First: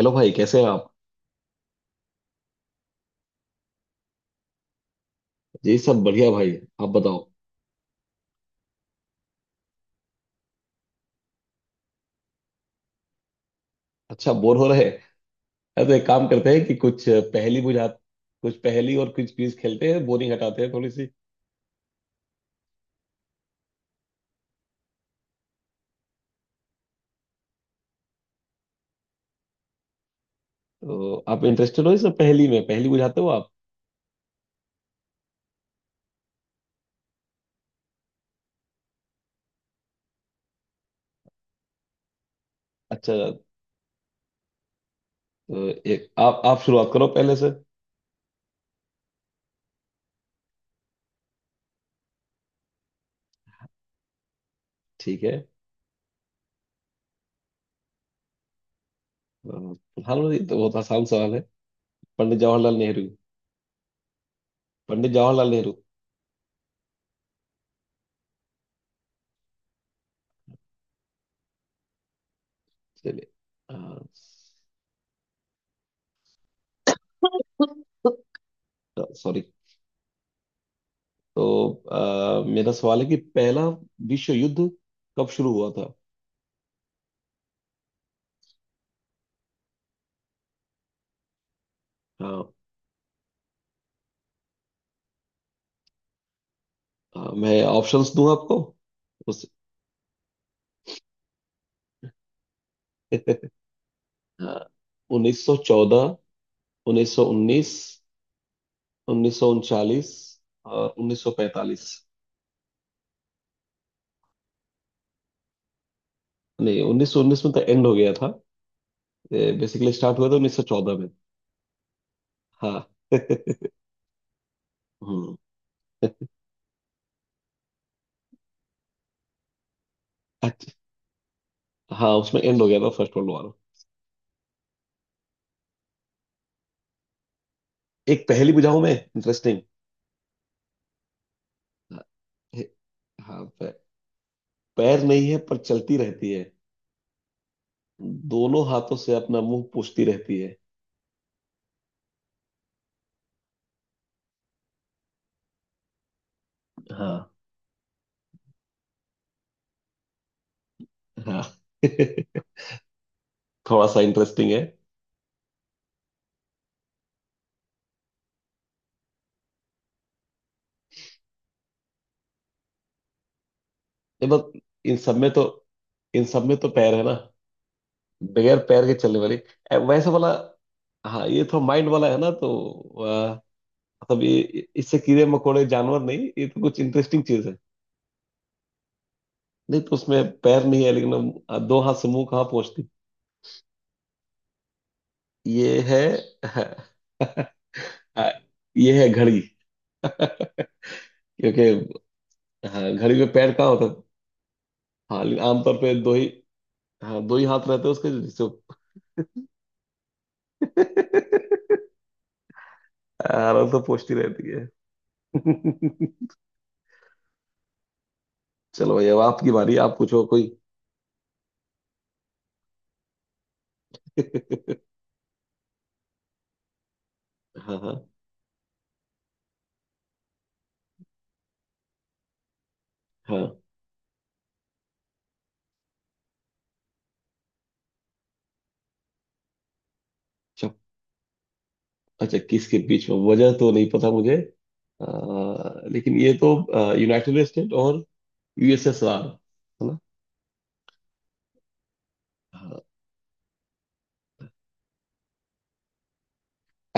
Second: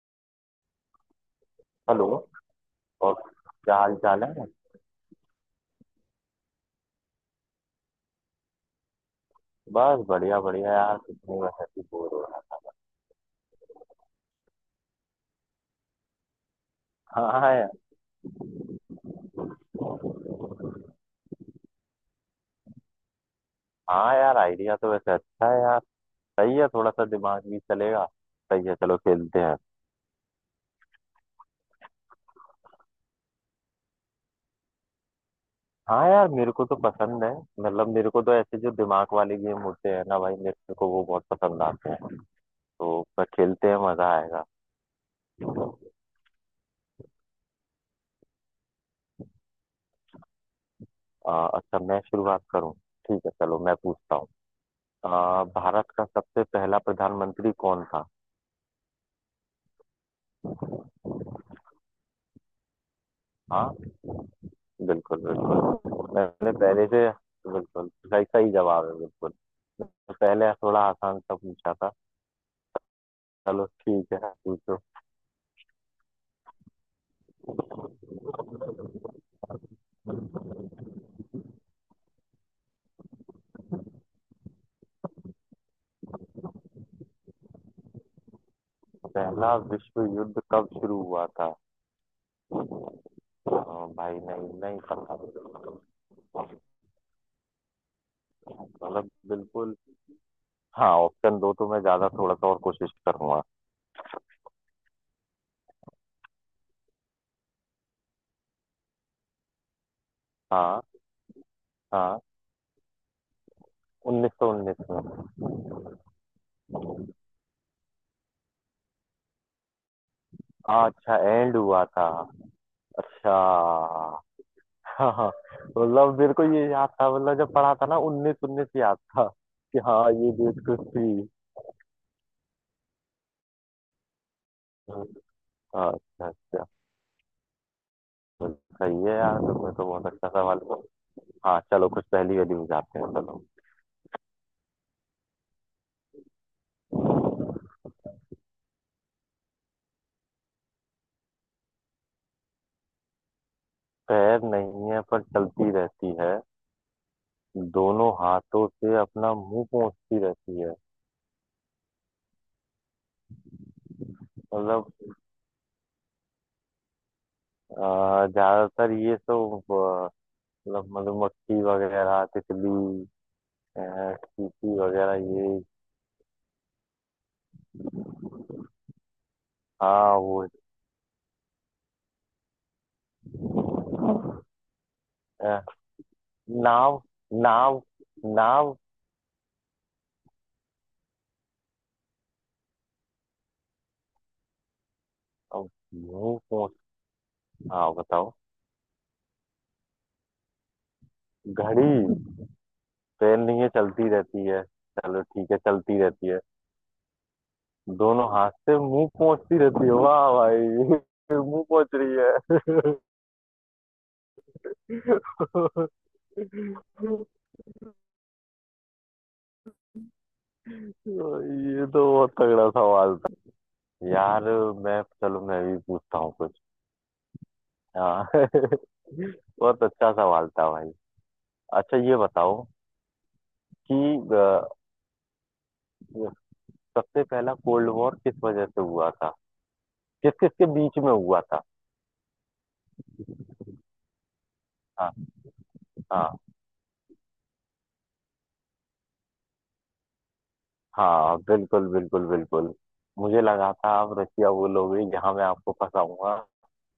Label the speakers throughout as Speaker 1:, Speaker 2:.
Speaker 1: Hello भाई, कैसे हैं आप?
Speaker 2: हेलो। और क्या हाल चाल है।
Speaker 1: जी सब बढ़िया भाई। आप बताओ।
Speaker 2: बस बढ़िया बढ़िया यार, कुछ नहीं, बस ऐसे ही बोर हो रहा
Speaker 1: अच्छा, बोर हो रहे हैं। अरे तो एक काम करते हैं कि कुछ
Speaker 2: था। हाँ
Speaker 1: पहेली
Speaker 2: यार।
Speaker 1: बुझा, कुछ पहेली और कुछ क्विज खेलते हैं, बोरिंग हटाते हैं थोड़ी सी।
Speaker 2: हाँ यार, आइडिया तो वैसे अच्छा है यार। सही है, थोड़ा सा दिमाग भी चलेगा। सही है, चलो खेलते हैं।
Speaker 1: तो आप इंटरेस्टेड हो इस पहेली में? पहेली बुझाते हो आप?
Speaker 2: हाँ यार, मेरे को तो पसंद है। मतलब मेरे को तो ऐसे जो दिमाग वाले गेम होते हैं ना भाई, मेरे को तो वो बहुत पसंद आते हैं। तो
Speaker 1: अच्छा,
Speaker 2: पर खेलते हैं, मजा आएगा।
Speaker 1: तो एक आप शुरुआत करो पहले से।
Speaker 2: अच्छा, मैं शुरुआत करूँ। ठीक है चलो, मैं पूछता हूँ।
Speaker 1: ठीक है।
Speaker 2: भारत का सबसे पहला प्रधानमंत्री कौन था।
Speaker 1: प्रधानमंत्री तो बहुत आसान सवाल है। पंडित जवाहरलाल नेहरू।
Speaker 2: हाँ,
Speaker 1: पंडित
Speaker 2: बिल्कुल
Speaker 1: जवाहरलाल नेहरू।
Speaker 2: बिल्कुल, मैंने पहले से बिल्कुल सही सही जवाब है, बिल्कुल पहले थोड़ा आसान सा पूछा था।
Speaker 1: चलिए।
Speaker 2: चलो ठीक है, पूछो।
Speaker 1: सॉरी। तो मेरा सवाल है कि पहला विश्व युद्ध कब शुरू हुआ था।
Speaker 2: पहला विश्व युद्ध कब शुरू हुआ था।
Speaker 1: हाँ।
Speaker 2: हाँ, भाई नहीं, नहीं पता।
Speaker 1: हाँ, मैं ऑप्शंस दूं आपको?
Speaker 2: मतलब
Speaker 1: उस।
Speaker 2: बिल्कुल। हाँ ऑप्शन दो तो मैं ज्यादा थोड़ा सा और कोशिश करूंगा।
Speaker 1: हाँ, 1914, 1919, 1939
Speaker 2: हाँ,
Speaker 1: और 1945।
Speaker 2: हाँ, 1919 में।
Speaker 1: नहीं, 1919 में तो एंड हो गया था। बेसिकली स्टार्ट हुआ था उन्नीस सौ
Speaker 2: हाँ,
Speaker 1: चौदह में।
Speaker 2: अच्छा, एंड हुआ था।
Speaker 1: हाँ।
Speaker 2: अच्छा। हाँ।
Speaker 1: हम्म।
Speaker 2: मतलब मेरे को ये याद था, मतलब जब पढ़ा था ना, उन्नीस उन्नीस याद था कि हाँ ये डेट
Speaker 1: अच्छा।
Speaker 2: कुछ थी।
Speaker 1: हाँ, उसमें एंड हो गया था फर्स्ट वर्ल्ड वॉर।
Speaker 2: अच्छा। अच्छा अच्छा।
Speaker 1: एक
Speaker 2: तो
Speaker 1: पहेली बुझाऊं मैं,
Speaker 2: सही है यार,
Speaker 1: इंटरेस्टिंग।
Speaker 2: तुमने तो बहुत अच्छा सवाल पूछा। हाँ चलो,
Speaker 1: हाँ।
Speaker 2: कुछ पहेली वहेली
Speaker 1: हे-
Speaker 2: बुझाते हैं, चलो।
Speaker 1: हाँ, पैर नहीं है पर चलती रहती है। दोनों हाथों से अपना मुंह पूछती रहती है।
Speaker 2: पैर नहीं है पर चलती रहती है।
Speaker 1: हाँ।
Speaker 2: दोनों हाथों से अपना मुंह पोंछती रहती है।
Speaker 1: हाँ। थोड़ा सा इंटरेस्टिंग है।
Speaker 2: मतलब ज्यादातर ये सब मतलब मधुमक्खी वगैरह, तितली, अ,
Speaker 1: ये बस,
Speaker 2: चींटी
Speaker 1: इन
Speaker 2: वगैरह
Speaker 1: सब में तो
Speaker 2: ये।
Speaker 1: इन सब में तो पैर है ना। बगैर पैर के चलने वाली वैसे
Speaker 2: हाँ
Speaker 1: वाला।
Speaker 2: वो।
Speaker 1: हाँ, ये थोड़ा माइंड वाला है ना तो मतलब ये, इससे कीड़े मकोड़े
Speaker 2: अ,
Speaker 1: जानवर नहीं, ये तो कुछ
Speaker 2: नाव,
Speaker 1: इंटरेस्टिंग चीज है।
Speaker 2: नाव, नाव।
Speaker 1: नहीं तो उसमें पैर नहीं है लेकिन दो हाथ से मुंह कहाँ पहुंचती।
Speaker 2: अ,
Speaker 1: ये है।
Speaker 2: मुंह पोंछ। हाँ
Speaker 1: आ,
Speaker 2: बताओ।
Speaker 1: ये है घड़ी। क्योंकि
Speaker 2: घड़ी।
Speaker 1: हाँ, घड़ी में
Speaker 2: ट्रेन
Speaker 1: पैर
Speaker 2: नहीं
Speaker 1: कहाँ
Speaker 2: है,
Speaker 1: होता है?
Speaker 2: चलती रहती है। चलो
Speaker 1: हाँ, लेकिन
Speaker 2: ठीक है,
Speaker 1: आमतौर पे
Speaker 2: चलती
Speaker 1: दो ही,
Speaker 2: रहती है।
Speaker 1: हाँ दो ही हाथ रहते हैं उसके,
Speaker 2: दोनों
Speaker 1: जिससे।
Speaker 2: हाथ से मुंह पहुंचती रहती है, वाह भाई। मुंह पहुंच रही है।
Speaker 1: आराम से पहुंचती रहती है। चलो भाई, अब आपकी बारी, आप पूछो कोई।
Speaker 2: ये तो बहुत तगड़ा सवाल था यार। मैं चलो मैं भी पूछता हूँ कुछ।
Speaker 1: हाँ हाँ
Speaker 2: हाँ। बहुत अच्छा सवाल था भाई। अच्छा, ये बताओ
Speaker 1: हाँ।
Speaker 2: कि अ, सबसे पहला कोल्ड वॉर किस वजह से हुआ था, किस किस के
Speaker 1: अच्छा,
Speaker 2: बीच में हुआ था।
Speaker 1: अच्छा किसके बीच में, वजह तो नहीं पता मुझे,
Speaker 2: हाँ।
Speaker 1: लेकिन ये
Speaker 2: हाँ,
Speaker 1: तो यूनाइटेड स्टेट और यूएसएसआर है ना।
Speaker 2: हाँ, बिल्कुल बिल्कुल बिल्कुल।
Speaker 1: हाँ।
Speaker 2: मुझे लगा था आप रशिया बोलोगे जहाँ मैं आपको फंसाऊंगा,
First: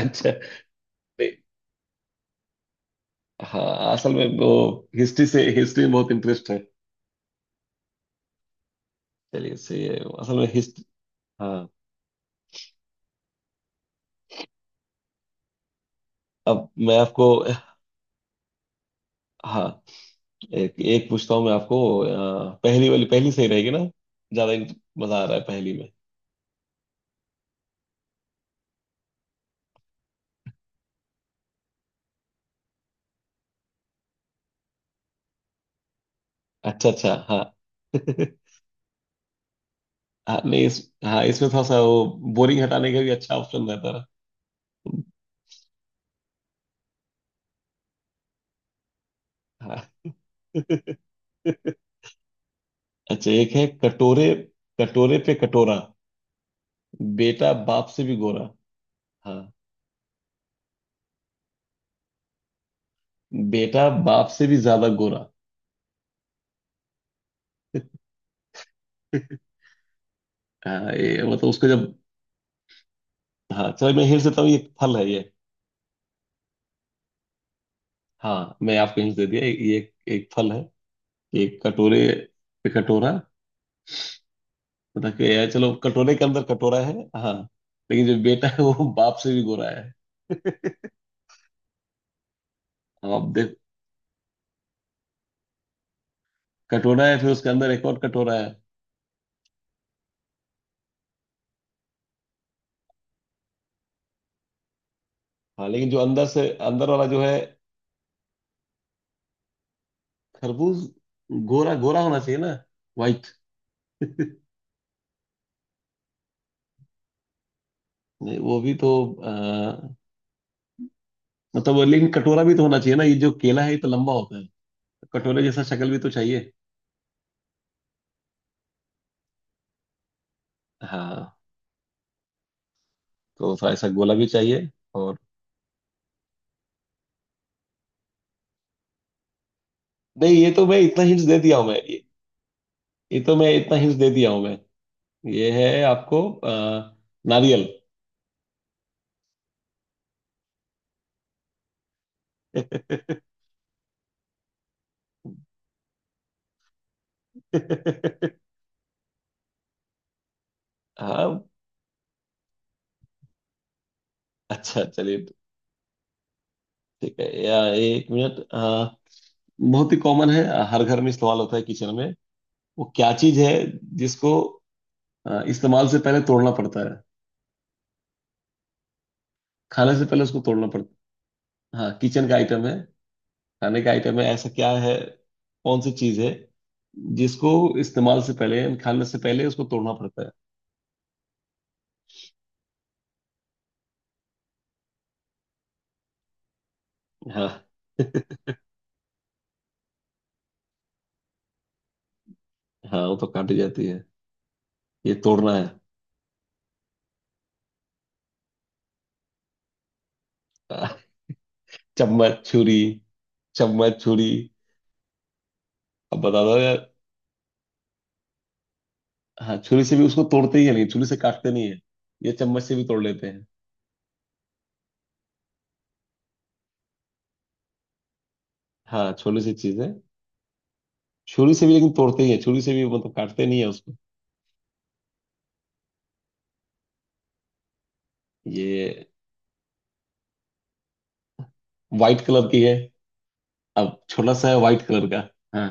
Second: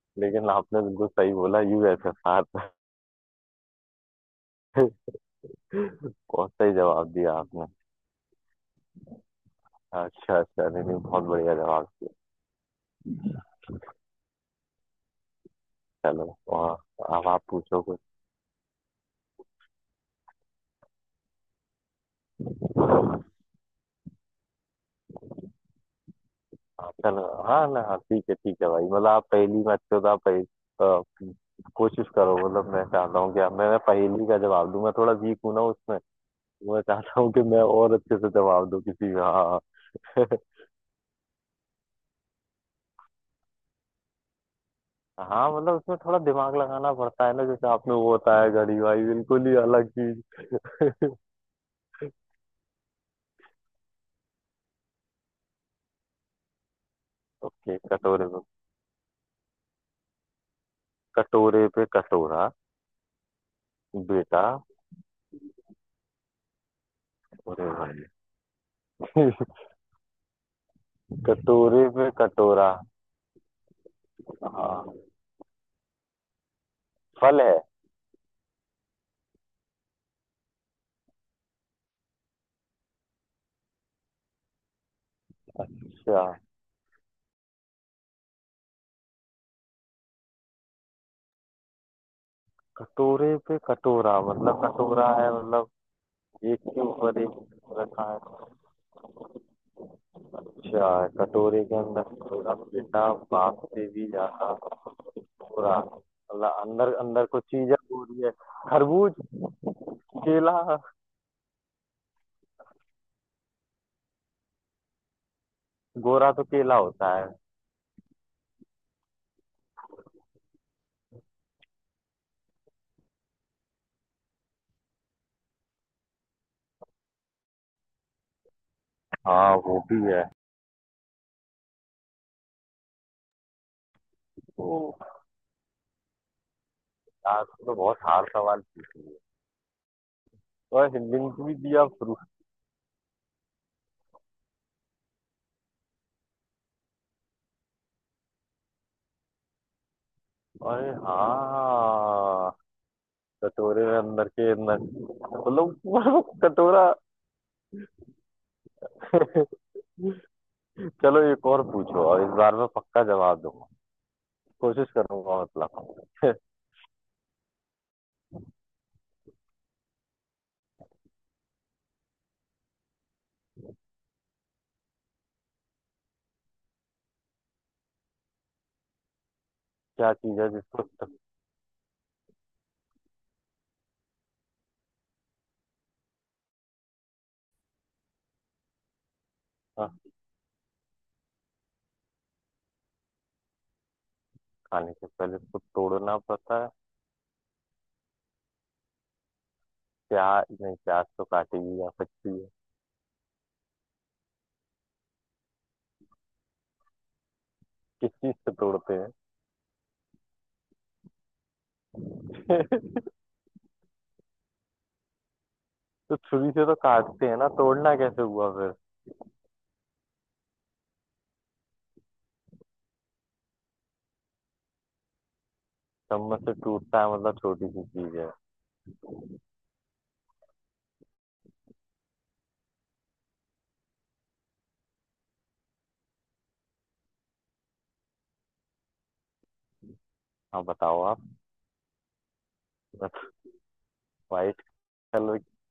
Speaker 1: अच्छा।
Speaker 2: लेकिन आपने बिल्कुल
Speaker 1: नहीं,
Speaker 2: सही बोला, यूएसएसआर।
Speaker 1: हाँ असल में वो, हिस्ट्री से, हिस्ट्री में बहुत इंटरेस्ट
Speaker 2: बहुत
Speaker 1: है।
Speaker 2: सही जवाब दिया आपने।
Speaker 1: चलिए, से असल
Speaker 2: अच्छा
Speaker 1: में
Speaker 2: अच्छा, नहीं
Speaker 1: हिस्ट्री।
Speaker 2: नहीं, बहुत बढ़िया
Speaker 1: हाँ।
Speaker 2: जवाब दिया। चलो,
Speaker 1: अब
Speaker 2: और
Speaker 1: मैं
Speaker 2: अब
Speaker 1: आपको,
Speaker 2: आप पूछो कुछ।
Speaker 1: हाँ एक एक पूछता हूँ मैं आपको, पहली वाली, पहली सही रहेगी ना। ज्यादा मजा आ रहा है पहली में।
Speaker 2: हाँ, चलो, हाँ ना, हाँ ठीक है भाई। मतलब आप पहेली में अच्छे हो तो आप पहेली अ, कोशिश करो। मतलब मैं चाहता हूँ कि आप मैं पहेली का जवाब दूं, मैं थोड़ा वीक हूं ना उसमें। तो मैं
Speaker 1: अच्छा अच्छा।
Speaker 2: चाहता हूँ कि
Speaker 1: हाँ।
Speaker 2: मैं और अच्छे से जवाब दूं किसी का। हाँ।
Speaker 1: हाँ नहीं, हाँ इसमें थोड़ा सा वो, बोरिंग हटाने का भी अच्छा ऑप्शन रहता है।
Speaker 2: हाँ। मतलब उसमें थोड़ा दिमाग लगाना पड़ता है ना, जैसे आपने वो बताया घड़ी, भाई बिल्कुल ही अलग
Speaker 1: हाँ।
Speaker 2: चीज।
Speaker 1: अच्छा, एक है। कटोरे, कटोरे पे कटोरा, बेटा
Speaker 2: ओके।
Speaker 1: बाप से भी
Speaker 2: कटोरे पे
Speaker 1: गोरा। हाँ,
Speaker 2: कटोरे पे कटोरा,
Speaker 1: बेटा बाप
Speaker 2: बेटा।
Speaker 1: से भी ज्यादा गोरा।
Speaker 2: अरे भाई।
Speaker 1: हाँ, ये मतलब उसको जब,
Speaker 2: कटोरे पे कटोरा।
Speaker 1: हाँ चलो मैं हिंट देता हूँ, ये एक फल
Speaker 2: हाँ,
Speaker 1: है ये।
Speaker 2: फल है।
Speaker 1: हाँ, मैं आपको हिंट दे दिया। ये एक फल है। एक कटोरे पे कटोरा मतलब कि ये, चलो, कटोरे
Speaker 2: अच्छा,
Speaker 1: के अंदर कटोरा है। हाँ, लेकिन जो बेटा है वो बाप से भी गोरा है। अब आप
Speaker 2: कटोरे
Speaker 1: देख,
Speaker 2: पे कटोरा मतलब कटोरा है, मतलब एक के
Speaker 1: कटोरा है
Speaker 2: ऊपर
Speaker 1: फिर उसके अंदर
Speaker 2: एक
Speaker 1: एक और
Speaker 2: रखा है।
Speaker 1: कटोरा है।
Speaker 2: अच्छा, कटोरे के अंदर कटोरा, बेटा बाप से भी ज्यादा,
Speaker 1: हाँ,
Speaker 2: कटोरा
Speaker 1: लेकिन जो अंदर से,
Speaker 2: मतलब
Speaker 1: अंदर
Speaker 2: अंदर
Speaker 1: वाला जो
Speaker 2: अंदर
Speaker 1: है,
Speaker 2: कुछ चीजें हो रही है। खरबूज।
Speaker 1: खरबूज
Speaker 2: केला।
Speaker 1: गोरा गोरा होना चाहिए ना, वाइट।
Speaker 2: गोरा तो केला होता है।
Speaker 1: वो भी तो आ, मतलब वो, लेकिन कटोरा भी तो होना चाहिए ना, ये जो केला है ये तो लंबा होता है। कटोरे जैसा शक्ल भी तो चाहिए।
Speaker 2: हाँ वो भी है।
Speaker 1: हाँ, तो थोड़ा ऐसा गोला भी चाहिए,
Speaker 2: तो
Speaker 1: और
Speaker 2: यार तो बहुत हार्ड सवाल पूछा,
Speaker 1: नहीं। ये तो मैं
Speaker 2: और
Speaker 1: इतना हिंट्स दे
Speaker 2: लिंक भी
Speaker 1: दिया हूँ मैं,
Speaker 2: दिया
Speaker 1: ये
Speaker 2: प्रूफ।
Speaker 1: ये तो मैं इतना हिंट्स दे दिया हूँ मैं। ये है आपको, नारियल।
Speaker 2: अरे हाँ। कटोरे में अंदर के अंदर मतलब पूरा कटोरा। चलो,
Speaker 1: हाँ।
Speaker 2: एक और पूछो, और इस बार मैं पक्का जवाब दूंगा।
Speaker 1: अच्छा,
Speaker 2: कोशिश
Speaker 1: चलिए।
Speaker 2: करूंगा मतलब।
Speaker 1: ठीक है, या एक मिनट। बहुत ही कॉमन है, हर घर में इस्तेमाल होता है किचन में। वो क्या चीज है जिसको इस्तेमाल से पहले तोड़ना पड़ता है, खाने से
Speaker 2: क्या
Speaker 1: पहले उसको
Speaker 2: चीज है
Speaker 1: तोड़ना पड़ता
Speaker 2: जिसको टक्का।
Speaker 1: है। हाँ, किचन का आइटम है, खाने का आइटम है। ऐसा क्या है, कौन सी चीज है जिसको इस्तेमाल से पहले, यानी खाने से पहले उसको तोड़ना पड़ता
Speaker 2: खाने से पहले उसको तोड़ना पड़ता है।
Speaker 1: है। हाँ।
Speaker 2: प्याज नहीं, प्याज तो काटी भी जा सकती है।
Speaker 1: हाँ, वो तो काटी जाती है, ये तोड़ना है।
Speaker 2: किस चीज से तोड़ते हैं।
Speaker 1: हाँ, चम्मच, छुरी, चम्मच, छुरी।
Speaker 2: तो
Speaker 1: अब बता
Speaker 2: छुरी
Speaker 1: दो
Speaker 2: से तो
Speaker 1: यार।
Speaker 2: काटते हैं ना, तोड़ना कैसे हुआ फिर।
Speaker 1: हाँ, छुरी से भी उसको तोड़ते ही है, नहीं छुरी से काटते नहीं है। ये चम्मच से भी तोड़ लेते हैं।
Speaker 2: चम्मच से टूटता है मतलब छोटी सी चीज है।
Speaker 1: हाँ, छोटी सी चीज है। छुरी से भी लेकिन तोड़ते ही है, छुरी से भी मतलब काटते नहीं है उसको। ये
Speaker 2: हाँ बताओ आप।
Speaker 1: व्हाइट कलर की है, अब छोटा सा है,
Speaker 2: व्हाइट
Speaker 1: व्हाइट कलर का।
Speaker 2: कलर की।
Speaker 1: हाँ,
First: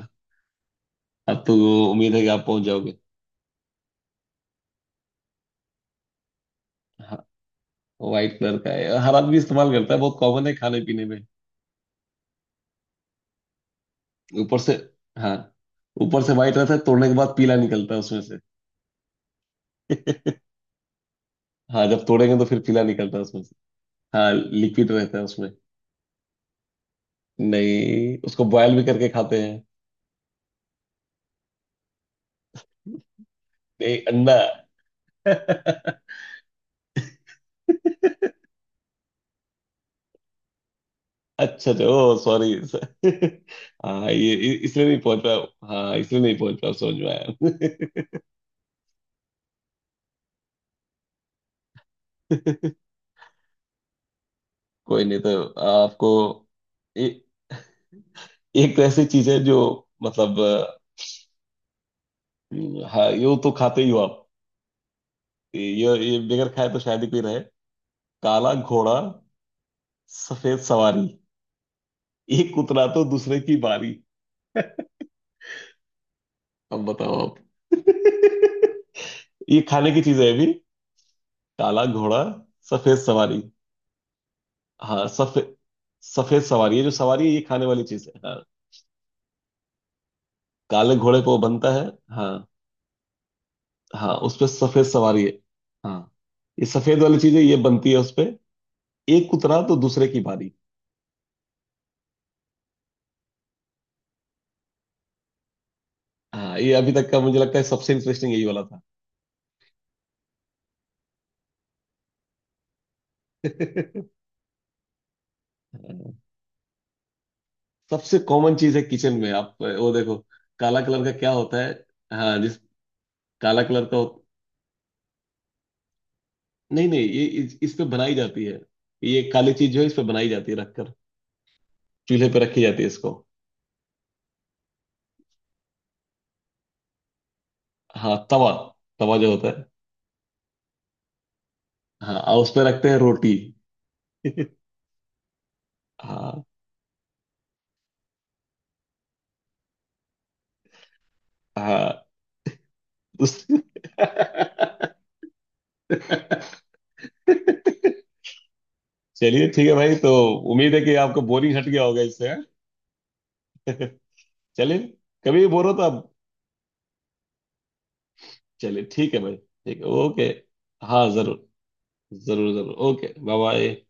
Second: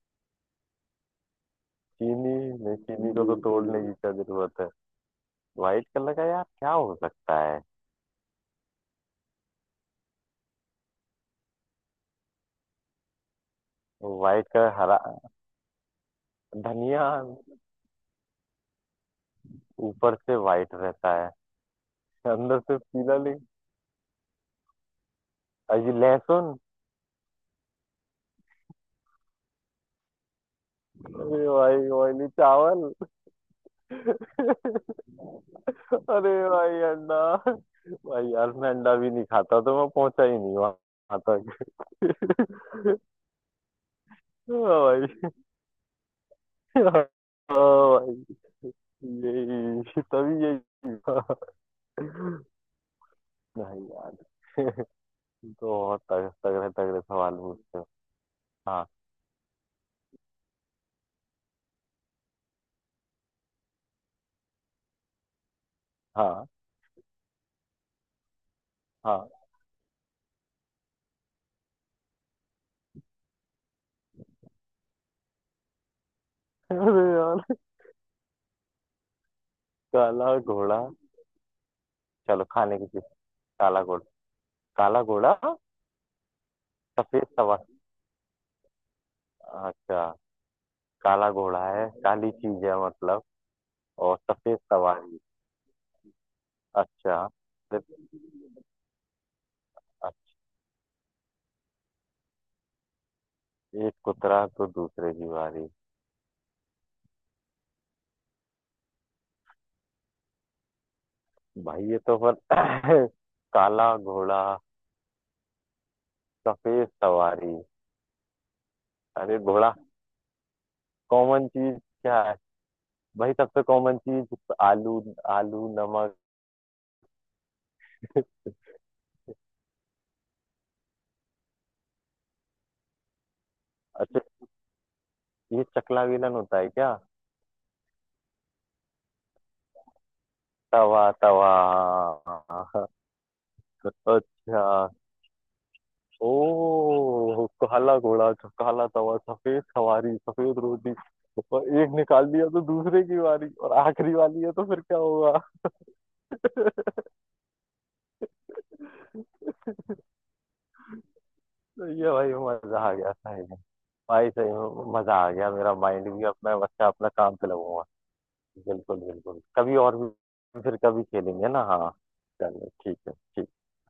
Speaker 1: अब तो उम्मीद है कि
Speaker 2: चीनी।
Speaker 1: आप पहुंच
Speaker 2: नहीं,
Speaker 1: जाओगे।
Speaker 2: चीनी को तो तोड़ने की क्या जरूरत है। व्हाइट कलर का यार क्या हो
Speaker 1: हाँ,
Speaker 2: सकता है।
Speaker 1: व्हाइट कलर का है, हर आदमी इस्तेमाल करता है, बहुत कॉमन है खाने पीने में।
Speaker 2: व्हाइट
Speaker 1: ऊपर
Speaker 2: कलर
Speaker 1: से,
Speaker 2: हरा।
Speaker 1: हाँ ऊपर से व्हाइट रहता है,
Speaker 2: धनिया।
Speaker 1: तोड़ने के बाद पीला निकलता है उसमें से।
Speaker 2: ऊपर से व्हाइट रहता है।
Speaker 1: हाँ, जब तोड़ेंगे तो फिर
Speaker 2: अंदर से
Speaker 1: पीला निकलता
Speaker 2: पीला,
Speaker 1: है
Speaker 2: नहीं?
Speaker 1: उसमें से। हाँ, लिक्विड रहता है उसमें।
Speaker 2: अजी लहसुन।
Speaker 1: नहीं, उसको बॉयल भी करके खाते हैं।
Speaker 2: अरे भाई ऑयली चावल।
Speaker 1: नहीं, अंडा।
Speaker 2: अरे भाई अंडा। भाई यार, मैं अंडा भी नहीं खाता, तो मैं पहुंचा ही नहीं वहां
Speaker 1: अच्छा अच्छा, ओ सॉरी।
Speaker 2: तक।
Speaker 1: हाँ, ये
Speaker 2: हाँ
Speaker 1: इसलिए नहीं पहुंच
Speaker 2: भाई।
Speaker 1: पाया। हाँ, इसलिए नहीं पहुंच पाया,
Speaker 2: हाँ
Speaker 1: समझ में आया।
Speaker 2: भाई, यही तभी यही था। नहीं यार।
Speaker 1: कोई नहीं। तो
Speaker 2: तो बहुत
Speaker 1: आपको,
Speaker 2: तगड़े तगड़े
Speaker 1: ए,
Speaker 2: सवाल पूछते हो।
Speaker 1: एक तो
Speaker 2: हाँ
Speaker 1: ऐसी चीज है जो, मतलब हाँ, यूं तो खाते ही हो आप, ये ये
Speaker 2: हाँ
Speaker 1: बगैर खाए तो शायद ही कोई रहे। काला घोड़ा,
Speaker 2: हाँ।
Speaker 1: सफेद सवारी, एक उतरा तो दूसरे की बारी। अब
Speaker 2: अरे
Speaker 1: बताओ आप।
Speaker 2: यार।
Speaker 1: ये खाने की चीज
Speaker 2: काला
Speaker 1: है अभी।
Speaker 2: घोड़ा।
Speaker 1: काला घोड़ा,
Speaker 2: चलो, खाने की
Speaker 1: सफेद
Speaker 2: चीज।
Speaker 1: सवारी।
Speaker 2: काला घोड़ा। काला
Speaker 1: हाँ,
Speaker 2: घोड़ा
Speaker 1: सफेद, सफेद सवारी है, जो
Speaker 2: सफेद
Speaker 1: सवारी है ये खाने
Speaker 2: सवारी।
Speaker 1: वाली चीज है हाँ।
Speaker 2: अच्छा,
Speaker 1: काले घोड़े
Speaker 2: काला
Speaker 1: को
Speaker 2: घोड़ा
Speaker 1: बनता है।
Speaker 2: है काली
Speaker 1: हाँ।
Speaker 2: चीज है मतलब।
Speaker 1: हाँ,
Speaker 2: और
Speaker 1: उस पे
Speaker 2: सफेद
Speaker 1: सफेद
Speaker 2: सवारी।
Speaker 1: सवारी है। हाँ, ये सफेद वाली
Speaker 2: अच्छा।
Speaker 1: चीज है, ये
Speaker 2: फिर।
Speaker 1: बनती है उस पे। एक उतरा तो दूसरे
Speaker 2: अच्छा,
Speaker 1: की बारी।
Speaker 2: एक उतरा तो दूसरे की बारी।
Speaker 1: हाँ, ये अभी तक का मुझे लगता है सबसे इंटरेस्टिंग यही वाला था।
Speaker 2: भाई ये तो पर काला घोड़ा सफेद सवारी।
Speaker 1: सबसे कॉमन चीज है किचन में,
Speaker 2: अरे
Speaker 1: आप
Speaker 2: घोड़ा।
Speaker 1: वो देखो। काला कलर का क्या
Speaker 2: कॉमन
Speaker 1: होता है।
Speaker 2: चीज क्या है।
Speaker 1: हाँ, जिस,
Speaker 2: भाई
Speaker 1: काला
Speaker 2: सबसे
Speaker 1: कलर का
Speaker 2: कॉमन चीज। आलू। आलू नमक।
Speaker 1: नहीं नहीं, ये इस पे बनाई जाती है। ये काली चीज जो है इस पे बनाई जाती है, रखकर, चूल्हे पे रखी जाती है इसको।
Speaker 2: अच्छा, ये चकला बेलन होता है क्या।
Speaker 1: हाँ, तवा, तवा जो होता है।
Speaker 2: तवा तवा।
Speaker 1: हाँ, और उस पे रखते हैं रोटी।
Speaker 2: अच्छा।
Speaker 1: हाँ।
Speaker 2: ओ काला घोड़ा काला तवा सफेद सवारी सफेद रोटी, और एक
Speaker 1: हाँ
Speaker 2: निकाल दिया तो दूसरे की
Speaker 1: उस-
Speaker 2: बारी, और आखिरी वाली है तो फिर क्या होगा।
Speaker 1: चलिए ठीक है भाई, तो उम्मीद है कि आपको बोरिंग हट गया
Speaker 2: तो
Speaker 1: होगा
Speaker 2: ये
Speaker 1: इससे,
Speaker 2: भाई,
Speaker 1: हाँ?
Speaker 2: मजा आ गया सही में। भाई सही
Speaker 1: चलिए,
Speaker 2: में मजा आ
Speaker 1: कभी भी
Speaker 2: गया,
Speaker 1: बोर हो
Speaker 2: मेरा
Speaker 1: तो आप,
Speaker 2: माइंड भी अपना बच्चा अपना काम पे लगूंगा।
Speaker 1: चलिए
Speaker 2: बिल्कुल
Speaker 1: ठीक है भाई,
Speaker 2: बिल्कुल, कभी
Speaker 1: ठीक है,
Speaker 2: और
Speaker 1: ओके।
Speaker 2: भी फिर कभी
Speaker 1: हाँ जरूर,
Speaker 2: खेलेंगे ना, हाँ।
Speaker 1: जरूर
Speaker 2: चलो
Speaker 1: जरूर,
Speaker 2: ठीक
Speaker 1: ओके,
Speaker 2: है,
Speaker 1: बाय
Speaker 2: ठीक
Speaker 1: बाय।